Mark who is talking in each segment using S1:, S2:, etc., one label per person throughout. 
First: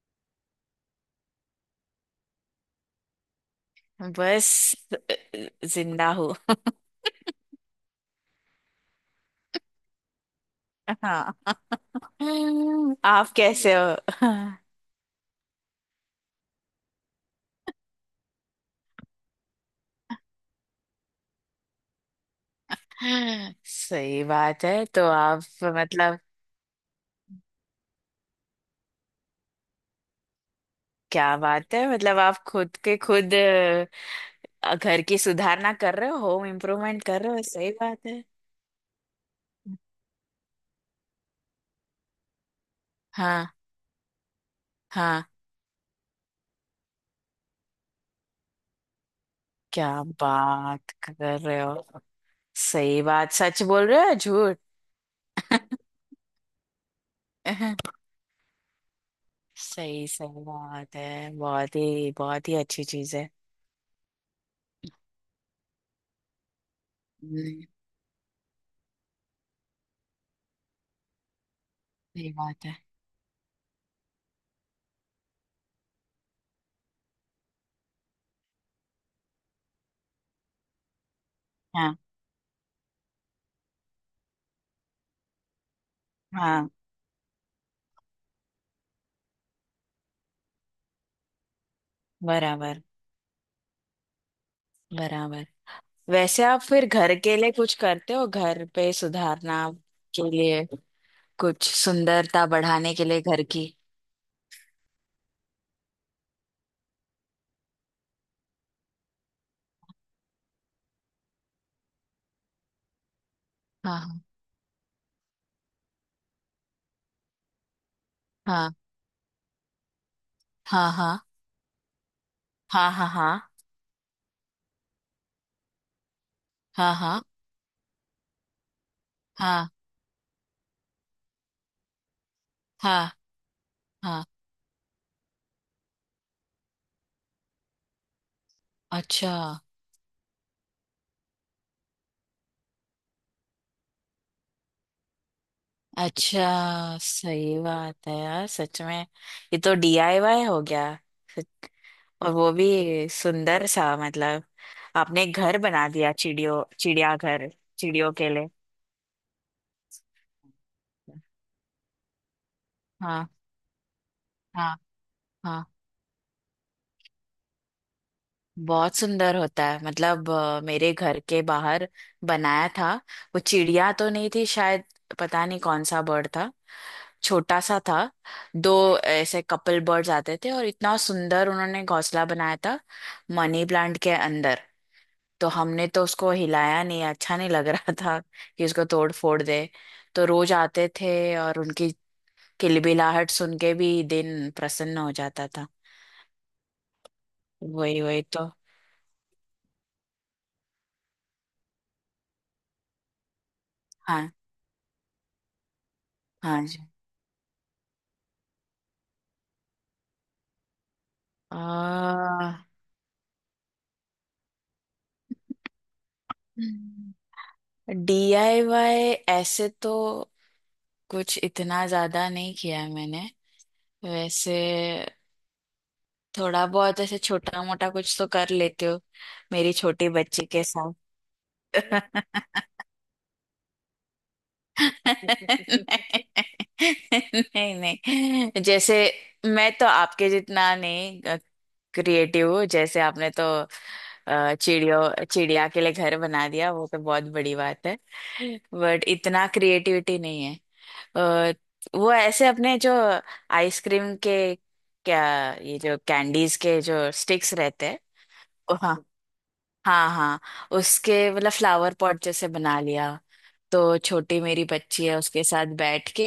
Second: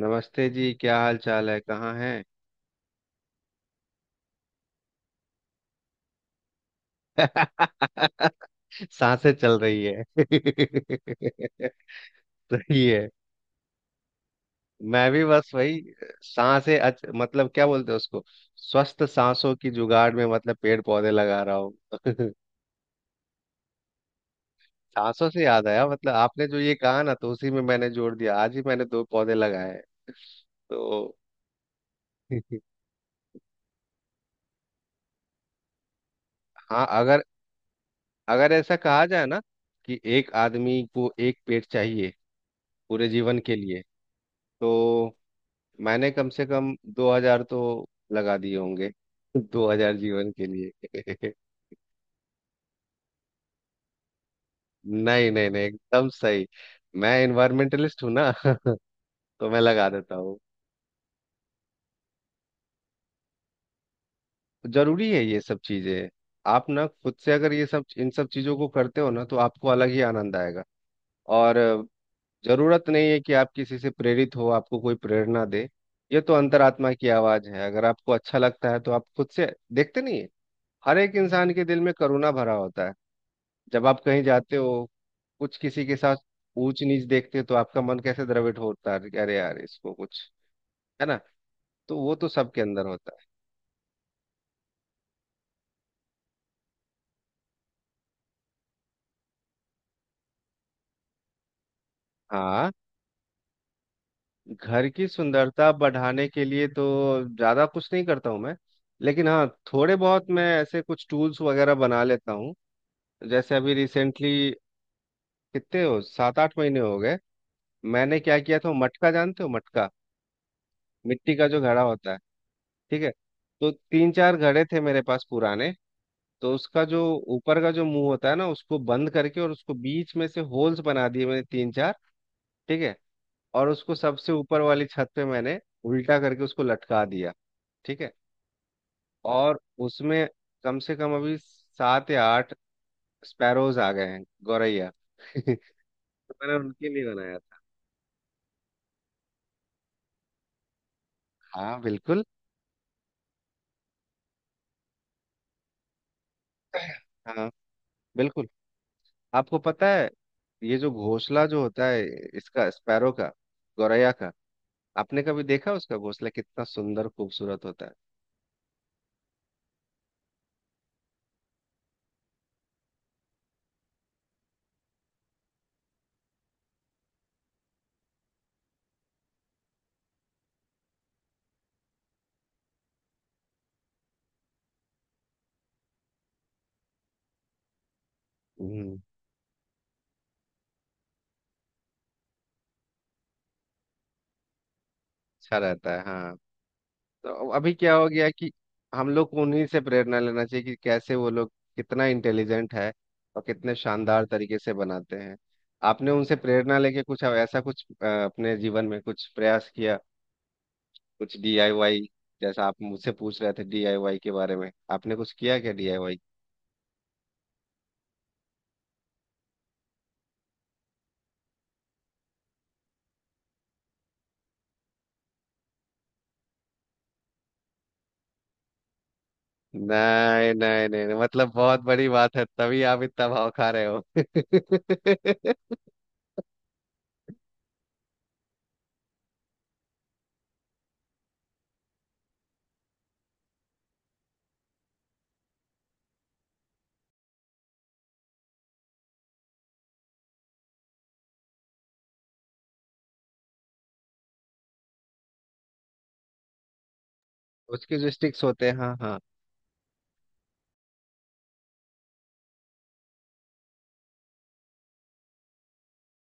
S1: नमस्ते जी। क्या हाल चाल है? कहाँ हैं?
S2: बस, जिंदा हूँ।
S1: सांसें चल रही है।
S2: हाँ।
S1: सही है।
S2: आप कैसे हो?
S1: मैं भी बस वही। सांसें मतलब क्या बोलते हैं उसको, स्वस्थ सांसों की जुगाड़ में, मतलब पेड़ पौधे लगा रहा हूँ।
S2: सही बात है। तो
S1: सांसों से
S2: आप
S1: याद आया, मतलब
S2: मतलब
S1: आपने जो ये कहा ना, तो उसी में मैंने जोड़ दिया। आज ही मैंने दो पौधे लगाए हैं तो।
S2: क्या बात है? मतलब आप खुद के खुद घर की सुधारना कर रहे हो, होम
S1: हाँ,
S2: इम्प्रूवमेंट
S1: अगर
S2: कर रहे हो। सही बात है।
S1: अगर ऐसा कहा जाए ना, कि एक आदमी को एक पेड़ चाहिए पूरे जीवन
S2: हाँ,
S1: के लिए, तो
S2: हाँ।
S1: मैंने कम से कम 2,000 तो लगा दिए होंगे। दो
S2: क्या
S1: हजार जीवन के
S2: बात
S1: लिए।
S2: कर रहे हो? सही बात? सच बोल रहे हो या झूठ?
S1: नहीं, नहीं, नहीं, एकदम सही। मैं इन्वायरमेंटलिस्ट हूँ ना। तो मैं लगा
S2: सही,
S1: देता हूँ।
S2: सही बात है। बहुत ही, बहुत ही अच्छी चीज है।
S1: जरूरी है ये सब चीजें। आप ना खुद से अगर
S2: हम्म।
S1: ये सब, इन सब चीजों को करते हो ना, तो आपको अलग ही आनंद आएगा। और
S2: सही बात है।
S1: जरूरत नहीं है कि आप किसी से प्रेरित हो, आपको कोई प्रेरणा दे। ये तो अंतरात्मा की आवाज है। अगर आपको अच्छा लगता है तो आप खुद से, देखते नहीं है? हर एक इंसान के दिल में
S2: हाँ,
S1: करुणा भरा होता है। जब आप कहीं जाते हो, कुछ किसी के साथ
S2: हाँ।
S1: ऊंच नीच देखते हो, तो आपका मन कैसे द्रवित होता है कि अरे यार इसको कुछ, है ना? तो वो तो सबके
S2: बराबर,
S1: अंदर होता है।
S2: बराबर। वैसे आप फिर घर के लिए कुछ करते हो? घर पे सुधारना के लिए, कुछ सुंदरता
S1: हाँ,
S2: बढ़ाने के लिए घर की?
S1: घर की सुंदरता बढ़ाने के लिए तो ज्यादा कुछ नहीं करता हूँ मैं। लेकिन हाँ, थोड़े बहुत मैं ऐसे कुछ टूल्स वगैरह बना लेता हूँ। जैसे अभी
S2: हाँ,
S1: रिसेंटली, कितने हो, सात आठ महीने हो गए। मैंने क्या किया
S2: हाँ,
S1: था? मटका जानते हो? मटका,
S2: हाँ, हाँ,
S1: मिट्टी का जो घड़ा होता है,
S2: हाँ,
S1: ठीक है।
S2: हाँ,
S1: तो तीन चार घड़े थे मेरे पास पुराने। तो उसका
S2: हाँ,
S1: जो
S2: हाँ, हाँ,
S1: ऊपर का जो मुंह होता है ना, उसको बंद करके, और
S2: हाँ,
S1: उसको बीच में से होल्स बना दिए मैंने, तीन चार। ठीक है।
S2: हाँ,
S1: और उसको
S2: हाँ।
S1: सबसे ऊपर वाली छत पे मैंने उल्टा करके उसको लटका दिया। ठीक है।
S2: अच्छा।
S1: और उसमें कम से कम अभी सात या आठ स्पैरोज आ गए हैं, गौरैया। तो मैंने उनके
S2: अच्छा,
S1: लिए बनाया
S2: सही
S1: था।
S2: बात है यार, सच में। ये तो डीआईवाई हो गया। सच-
S1: हाँ, बिल्कुल।
S2: और वो भी सुंदर सा, मतलब आपने एक घर बना दिया, चिड़ियों चिड़ियाघर।
S1: हाँ,
S2: चिड़ियों के
S1: बिल्कुल।
S2: लिए।
S1: आपको पता है, ये जो घोंसला जो होता है इसका, स्पैरो का,
S2: हाँ,
S1: गौरैया का,
S2: हाँ।
S1: आपने कभी
S2: हाँ,
S1: देखा उसका घोंसला कितना सुंदर खूबसूरत होता है?
S2: बहुत सुंदर होता है। मतलब मेरे घर के बाहर बनाया था। वो चिड़िया तो नहीं थी शायद, पता नहीं कौन सा बर्ड था, छोटा सा था। दो ऐसे कपल बर्ड्स आते थे और इतना सुंदर उन्होंने घोंसला बनाया था, मनी प्लांट के अंदर। तो हमने तो उसको हिलाया नहीं, अच्छा नहीं लग रहा था कि उसको
S1: हम्म।
S2: तोड़ फोड़ दे। तो रोज आते थे, और उनकी किलबिलाहट सुन के भी दिन प्रसन्न हो जाता
S1: अच्छा
S2: था।
S1: रहता है। हाँ। तो अभी क्या
S2: वही,
S1: हो
S2: वही
S1: गया
S2: तो।
S1: कि हम लोग को उन्हीं से प्रेरणा लेना चाहिए, कि कैसे वो लोग कितना इंटेलिजेंट है, और कितने शानदार
S2: हाँ,
S1: तरीके से बनाते हैं। आपने उनसे
S2: हाँ
S1: प्रेरणा
S2: जी।
S1: लेके कुछ ऐसा, कुछ अपने जीवन में कुछ प्रयास किया? कुछ डीआईवाई? जैसा
S2: आ,
S1: आप मुझसे पूछ रहे थे डीआईवाई के बारे में, आपने कुछ किया क्या डीआईवाई?
S2: डीआईवाई ऐसे तो कुछ इतना ज्यादा नहीं किया है मैंने, वैसे। थोड़ा बहुत ऐसे छोटा मोटा कुछ तो कर लेते हो, मेरी छोटी बच्ची
S1: नहीं,
S2: के
S1: नहीं,
S2: साथ।
S1: नहीं, नहीं, मतलब बहुत बड़ी बात है तभी आप इतना भाव खा रहे हो।
S2: नहीं, नहीं, नहीं, जैसे मैं तो आपके जितना नहीं क्रिएटिव। जैसे आपने तो चिड़ियों चिड़िया के लिए घर बना दिया, वो तो बहुत बड़ी बात है। बट इतना क्रिएटिविटी नहीं है। अ, वो ऐसे अपने जो आइसक्रीम के, क्या, ये जो कैंडीज के जो स्टिक्स रहते
S1: उसके
S2: हैं,
S1: जो स्टिक्स होते हैं,
S2: हाँ,
S1: हाँ, हाँ।
S2: हाँ, हाँ, उसके मतलब फ्लावर पॉट जैसे बना लिया। तो छोटी मेरी बच्ची है, उसके साथ बैठ के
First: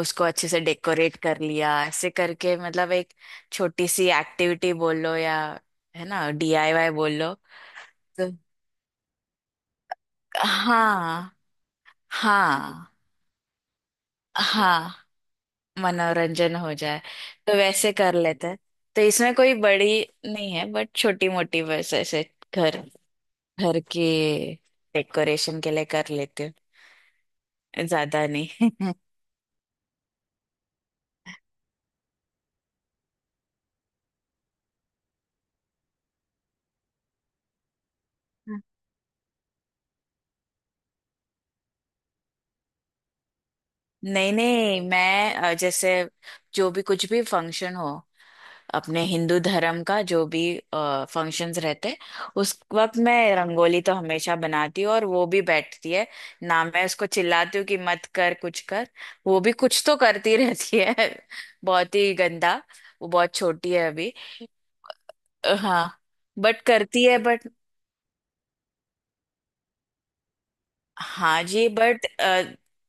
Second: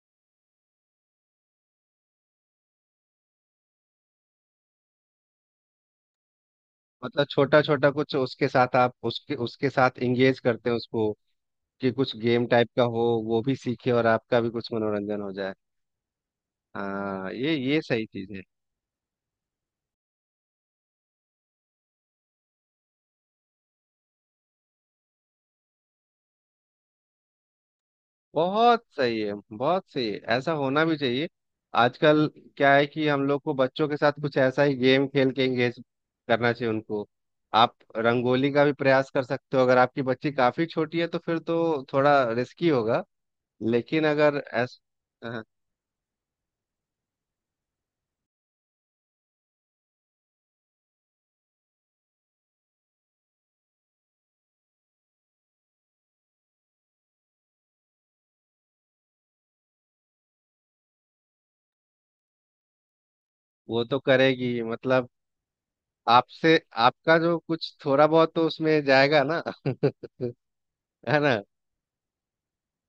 S2: उसको अच्छे से डेकोरेट कर लिया, ऐसे करके। मतलब एक छोटी सी एक्टिविटी बोल लो, या है ना, डीआईवाई बोल
S1: मतलब
S2: लो।
S1: छोटा छोटा कुछ
S2: तो
S1: उसके साथ, आप उसके उसके साथ इंगेज करते हैं उसको,
S2: हाँ,
S1: कि कुछ गेम टाइप का
S2: हाँ,
S1: हो, वो भी सीखे और आपका भी कुछ
S2: हाँ,
S1: मनोरंजन हो जाए।
S2: मनोरंजन हो जाए।
S1: हाँ,
S2: तो
S1: ये
S2: वैसे
S1: सही
S2: कर
S1: चीज है।
S2: लेते हैं। तो इसमें कोई बड़ी नहीं है, बट छोटी मोटी बस ऐसे घर, घर के डेकोरेशन के लिए कर लेती हूँ। ज्यादा नहीं।
S1: बहुत सही है, बहुत सही है, ऐसा होना भी चाहिए। आजकल क्या है कि हम लोग को बच्चों के साथ कुछ ऐसा ही गेम खेल के इंगेज करना चाहिए उनको। आप रंगोली का भी प्रयास कर सकते हो। अगर आपकी बच्ची काफी छोटी है तो फिर तो थोड़ा रिस्की होगा, लेकिन
S2: नहीं,
S1: अगर ऐस।
S2: नहीं, मैं
S1: हाँ,
S2: जैसे जो भी कुछ भी फंक्शन हो, अपने हिंदू धर्म का जो भी फंक्शंस रहते, उस वक्त मैं रंगोली तो हमेशा बनाती हूँ। और वो भी बैठती है ना, मैं उसको चिल्लाती हूँ कि मत कर, कुछ कर। वो भी कुछ तो करती रहती है। बहुत ही गंदा। वो बहुत छोटी
S1: वो
S2: है
S1: तो
S2: अभी।
S1: करेगी मतलब,
S2: हाँ,
S1: आपसे।
S2: बट करती
S1: आपका
S2: है,
S1: जो
S2: बट
S1: कुछ थोड़ा बहुत तो उसमें जाएगा ना। है ना?
S2: हाँ जी, बट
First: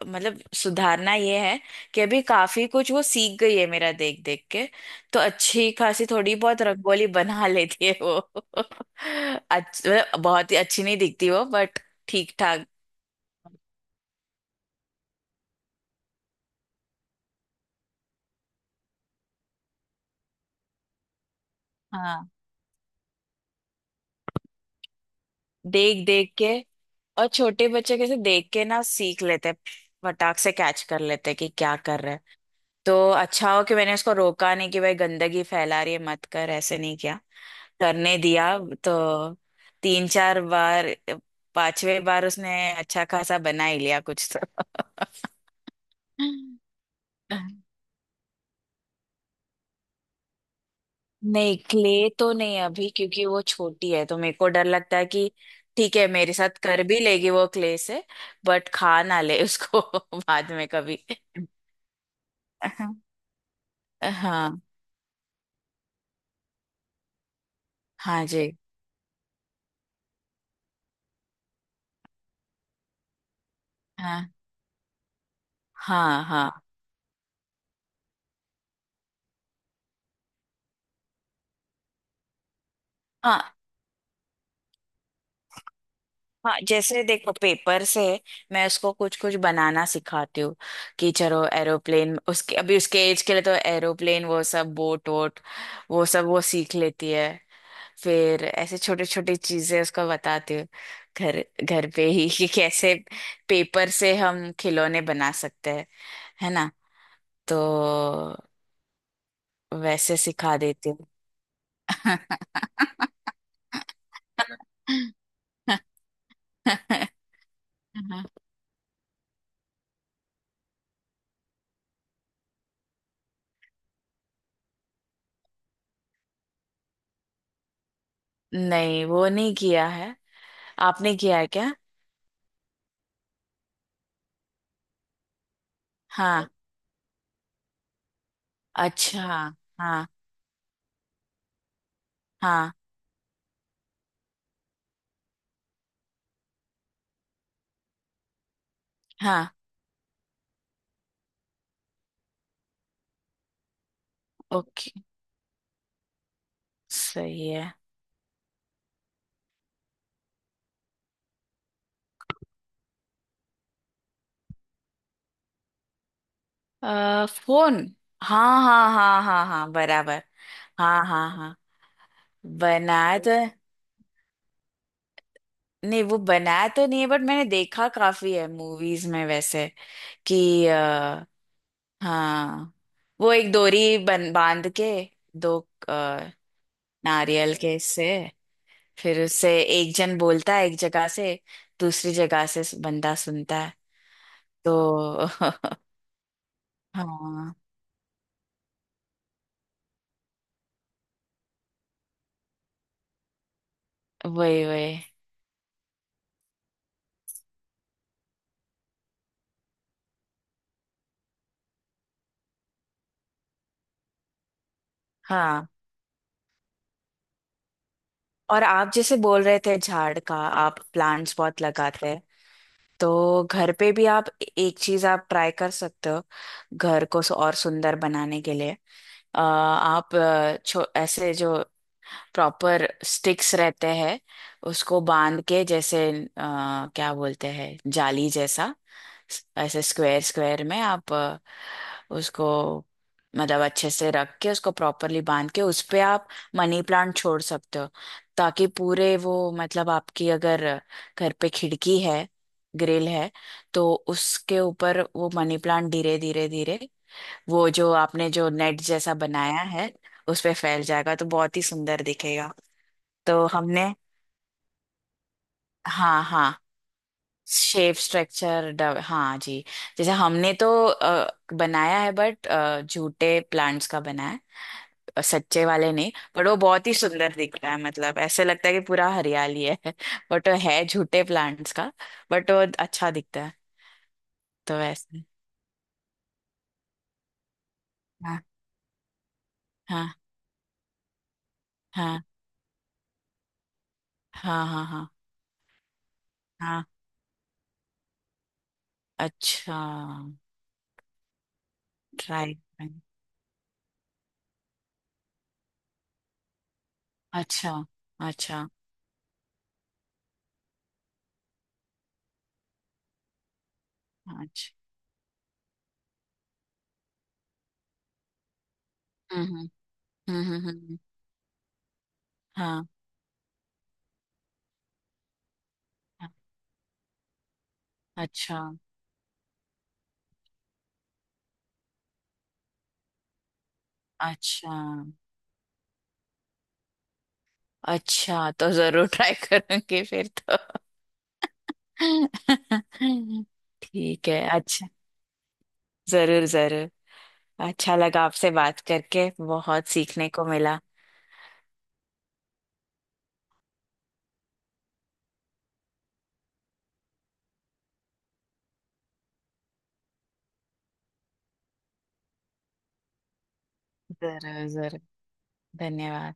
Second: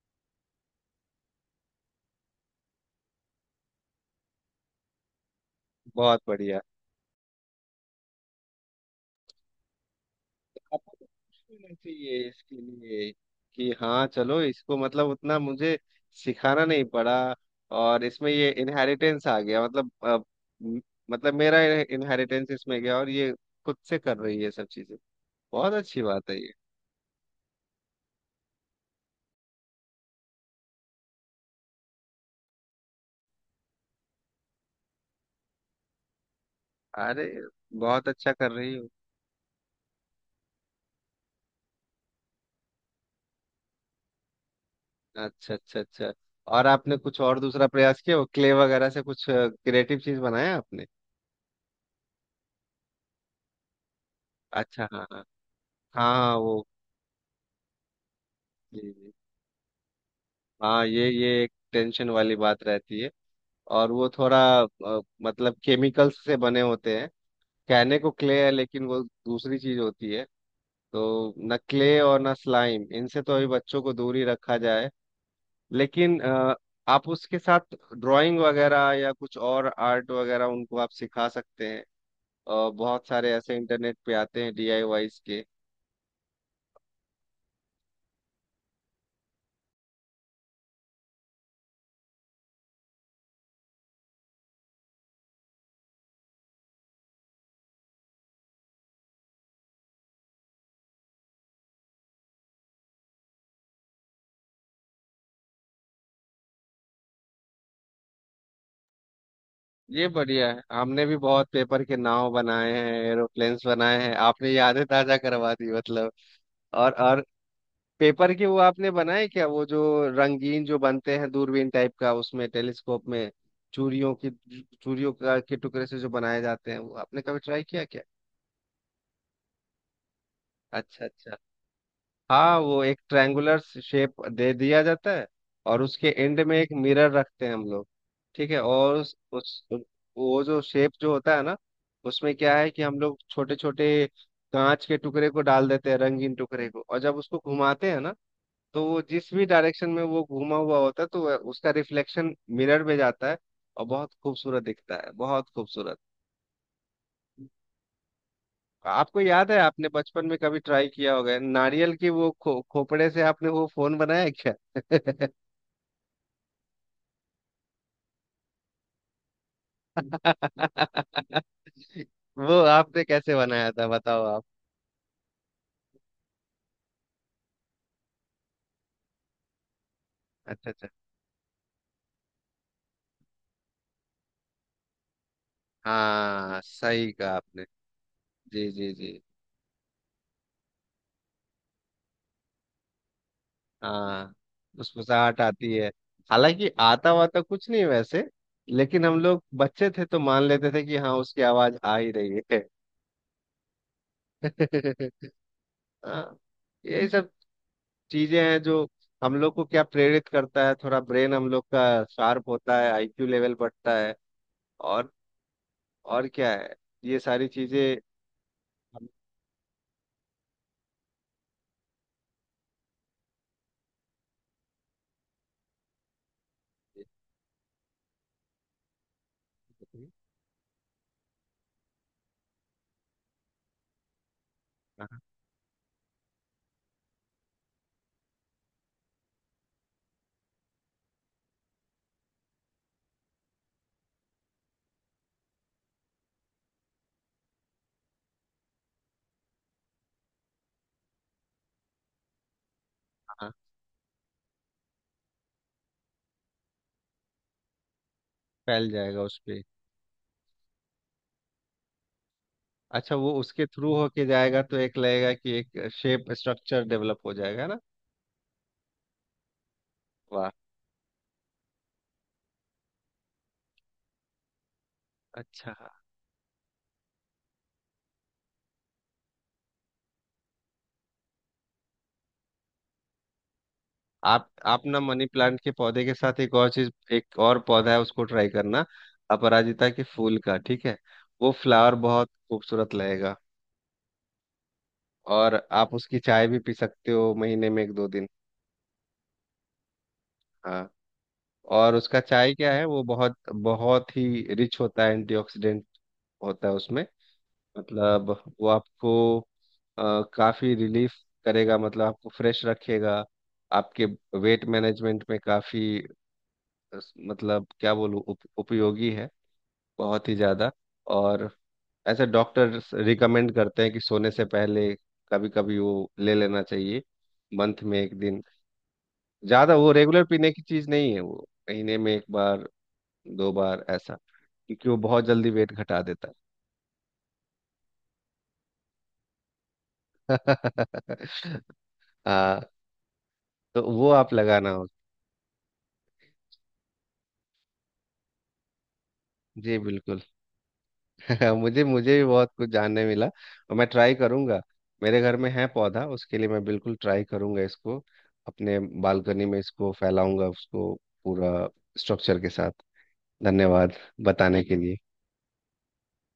S2: मतलब सुधारना ये है कि अभी काफी कुछ वो सीख गई है मेरा देख देख के। तो अच्छी खासी
S1: बहुत
S2: थोड़ी
S1: बढ़िया।
S2: बहुत रंगोली बना लेती है वो। मतलब बहुत ही अच्छी
S1: आपको
S2: नहीं
S1: तो
S2: दिखती
S1: खुश
S2: वो,
S1: होना
S2: बट
S1: चाहिए
S2: ठीक
S1: इसके
S2: ठाक।
S1: लिए, कि हाँ चलो इसको मतलब उतना मुझे सिखाना नहीं पड़ा। और इसमें ये इनहेरिटेंस आ गया मतलब म- मतलब मेरा
S2: हाँ,
S1: इनहेरिटेंस इसमें गया और ये खुद से कर रही है सब चीजें। बहुत अच्छी
S2: देख
S1: बात
S2: देख
S1: है
S2: के।
S1: ये।
S2: और छोटे बच्चे कैसे देख के ना सीख लेते हैं, फटाक से कैच कर लेते हैं कि क्या कर रहे हैं। तो अच्छा हो कि मैंने उसको रोका नहीं कि भाई गंदगी फैला रही है, मत कर। ऐसे नहीं किया,
S1: अरे, बहुत
S2: करने
S1: अच्छा कर
S2: दिया।
S1: रही हो।
S2: तो तीन चार बार, पांचवें बार उसने अच्छा खासा बना ही लिया कुछ तो।
S1: अच्छा, अच्छा, अच्छा। और आपने कुछ और दूसरा प्रयास किया, वो क्ले वगैरह से कुछ क्रिएटिव चीज बनाया आपने?
S2: नहीं, क्ले तो नहीं अभी, क्योंकि वो छोटी है तो मेरे को डर
S1: अच्छा।
S2: लगता
S1: हाँ,
S2: है
S1: हाँ।
S2: कि ठीक है,
S1: हाँ,
S2: मेरे
S1: हाँ,
S2: साथ
S1: वो।
S2: कर भी लेगी वो क्ले से, बट
S1: जी,
S2: खा
S1: जी।
S2: ना ले उसको बाद में
S1: हाँ,
S2: कभी।
S1: ये एक टेंशन वाली बात
S2: हाँ,
S1: रहती है। और वो थोड़ा
S2: हाँ,
S1: मतलब केमिकल्स से बने होते हैं। कहने को
S2: हाँ
S1: क्ले है,
S2: जी।
S1: लेकिन वो दूसरी चीज होती है। तो न क्ले और न स्लाइम, इनसे तो अभी बच्चों को दूर ही
S2: हाँ,
S1: रखा जाए। लेकिन
S2: हाँ, हाँ,
S1: आप उसके साथ ड्राइंग वगैरह या कुछ और आर्ट वगैरह उनको आप सिखा सकते हैं। बहुत सारे ऐसे
S2: हाँ,
S1: इंटरनेट पे आते हैं डीआईवाईस के।
S2: हाँ, जैसे देखो, पेपर से मैं उसको कुछ कुछ बनाना सिखाती हूँ कि चलो एरोप्लेन, उसके अभी उसके एज के लिए तो एरोप्लेन वो सब, बोट वोट वो सब वो सीख लेती है। फिर ऐसे छोटी छोटी चीजें उसको बताती हूँ, घर, घर पे ही कि कैसे पेपर से हम खिलौने बना सकते हैं, है ना। तो
S1: ये
S2: वैसे
S1: बढ़िया
S2: सिखा
S1: है।
S2: देती
S1: हमने
S2: हूँ।
S1: भी बहुत पेपर के नाव बनाए हैं। एरोप्लेन्स बनाए हैं, आपने यादें ताजा करवा दी मतलब। और पेपर के वो आपने बनाए क्या, वो जो रंगीन जो बनते हैं, दूरबीन टाइप का, उसमें टेलीस्कोप में, चूड़ियों की, चूड़ियों का के टुकड़े से जो बनाए जाते हैं, वो आपने कभी ट्राई किया क्या?
S2: नहीं, वो नहीं किया है।
S1: अच्छा,
S2: आपने
S1: अच्छा।
S2: किया है क्या? हाँ?
S1: हाँ, वो एक ट्रायंगुलर शेप दे दिया जाता है। और उसके एंड
S2: हाँ,
S1: में एक मिरर रखते हैं हम लोग, ठीक है। और
S2: अच्छा।
S1: उस
S2: हाँ,
S1: वो जो शेप जो होता है ना, उसमें क्या है
S2: हाँ,
S1: कि हम लोग छोटे छोटे कांच के टुकड़े को डाल देते हैं, रंगीन टुकड़े को, और जब उसको घुमाते हैं ना, तो वो जिस भी
S2: हाँ।
S1: डायरेक्शन में वो घुमा हुआ होता है, तो उसका रिफ्लेक्शन मिरर में जाता है। और बहुत खूबसूरत
S2: ओके,
S1: दिखता है, बहुत खूबसूरत।
S2: सही है।
S1: आपको याद है? आपने बचपन में कभी ट्राई किया होगा, नारियल की वो खोपड़े से आपने वो फोन बनाया है क्या?
S2: फोन? हाँ, हाँ, हाँ, हाँ, हाँ, बराबर। हाँ, हाँ, हाँ।
S1: वो आपने
S2: बनाया तो
S1: कैसे बनाया था बताओ आप?
S2: नहीं वो बनाया तो नहीं है, बट मैंने देखा काफी है मूवीज में वैसे। कि
S1: अच्छा, अच्छा।
S2: हाँ, वो एक डोरी बन बांध के, दो अ,
S1: हाँ, सही कहा
S2: नारियल
S1: आपने।
S2: के से,
S1: जी, जी, जी।
S2: फिर उससे एक जन बोलता है एक जगह से, दूसरी जगह से बंदा सुनता है
S1: हाँ,
S2: तो।
S1: फुसफुसाहट आती है, हालांकि आता वाता
S2: हाँ,
S1: कुछ नहीं वैसे। लेकिन हम लोग बच्चे थे तो मान लेते थे कि हाँ, उसकी आवाज आ ही रही है।
S2: वही, वही।
S1: हाँ, यही सब चीजें हैं जो हम लोग को क्या प्रेरित करता है। थोड़ा ब्रेन हम लोग का शार्प होता है, आईक्यू लेवल बढ़ता है, और
S2: हाँ,
S1: और क्या है, ये सारी चीजें।
S2: और आप
S1: हम।
S2: जैसे बोल रहे थे झाड़ का, आप प्लांट्स बहुत लगाते हैं, तो घर पे भी आप एक चीज आप ट्राई कर सकते हो घर को और सुंदर बनाने के लिए। आप छो ऐसे जो प्रॉपर स्टिक्स रहते हैं, उसको
S1: हाँ, हाँ,
S2: बांध के, जैसे क्या बोलते हैं, जाली जैसा, ऐसे स्क्वायर स्क्वायर में आप उसको मतलब अच्छे से रख के, उसको प्रॉपरली बांध के, उस पे आप मनी प्लांट छोड़ सकते हो, ताकि पूरे वो, मतलब आपकी अगर घर पे खिड़की है, ग्रिल है,
S1: हाँ,
S2: तो उसके ऊपर वो मनी प्लांट धीरे धीरे धीरे वो जो आपने जो नेट
S1: फैल
S2: जैसा
S1: जाएगा उस पे।
S2: बनाया है उस पे फैल जाएगा तो बहुत ही सुंदर दिखेगा।
S1: अच्छा, वो
S2: तो
S1: उसके
S2: हमने
S1: थ्रू होके जाएगा तो एक लगेगा कि एक
S2: हाँ,
S1: शेप
S2: हाँ,
S1: स्ट्रक्चर डेवलप हो जाएगा ना?
S2: शेप स्ट्रक्चर, हाँ जी। जैसे
S1: वाह।
S2: हमने तो बनाया है, बट झूठे प्लांट्स का बनाया है। सच्चे
S1: अच्छा।
S2: वाले नहीं, पर वो बहुत ही सुंदर दिख रहा है, मतलब ऐसे लगता है कि पूरा हरियाली है। बट वो है झूठे प्लांट्स का, बट वो अच्छा दिखता है।
S1: आप
S2: तो
S1: आप ना
S2: वैसे
S1: मनी प्लांट के पौधे के साथ एक और चीज, एक और पौधा है उसको
S2: हाँ,
S1: ट्राई करना। अपराजिता के
S2: हाँ,
S1: फूल का, ठीक है। वो फ्लावर
S2: हाँ,
S1: बहुत खूबसूरत लगेगा।
S2: हाँ, हाँ, हाँ,
S1: और आप उसकी चाय भी पी
S2: हाँ,
S1: सकते हो महीने में एक दो दिन।
S2: अच्छा,
S1: हाँ, और उसका चाय
S2: ट्राई,
S1: क्या है, वो बहुत बहुत ही रिच होता है, एंटीऑक्सीडेंट होता है उसमें।
S2: अच्छा,
S1: मतलब वो
S2: अच्छा,
S1: आपको काफी रिलीफ करेगा, मतलब आपको फ्रेश रखेगा। आपके वेट
S2: अच्छा।
S1: मैनेजमेंट में काफी अ, मतलब क्या बोलूँ, उपयोगी है,
S2: हम्म, हम्म,
S1: बहुत ही
S2: हम्म, हम्म,
S1: ज्यादा। और ऐसे
S2: हाँ,
S1: डॉक्टर्स रिकमेंड करते हैं कि सोने से पहले कभी कभी वो
S2: हाँ,
S1: ले लेना चाहिए, मंथ में एक दिन।
S2: अच्छा,
S1: ज्यादा वो रेगुलर पीने की चीज नहीं है, वो महीने में एक बार, दो बार ऐसा,
S2: अच्छा,
S1: क्योंकि वो बहुत जल्दी वेट घटा देता
S2: अच्छा, तो जरूर ट्राई करूंगी फिर
S1: है।
S2: तो।
S1: हाँ, तो वो
S2: ठीक
S1: आप
S2: है,
S1: लगाना हो।
S2: अच्छा, जरूर, जरूर। अच्छा लगा आपसे बात करके,
S1: जी
S2: बहुत
S1: बिल्कुल।
S2: सीखने को मिला।
S1: मुझे मुझे भी बहुत कुछ जानने मिला, और मैं ट्राई करूंगा। मेरे घर में है पौधा, उसके लिए मैं बिल्कुल ट्राई करूंगा इसको। अपने बालकनी में इसको फैलाऊंगा उसको, पूरा स्ट्रक्चर के साथ। धन्यवाद बताने
S2: जरूर,
S1: के लिए।
S2: जरूर। धन्यवाद।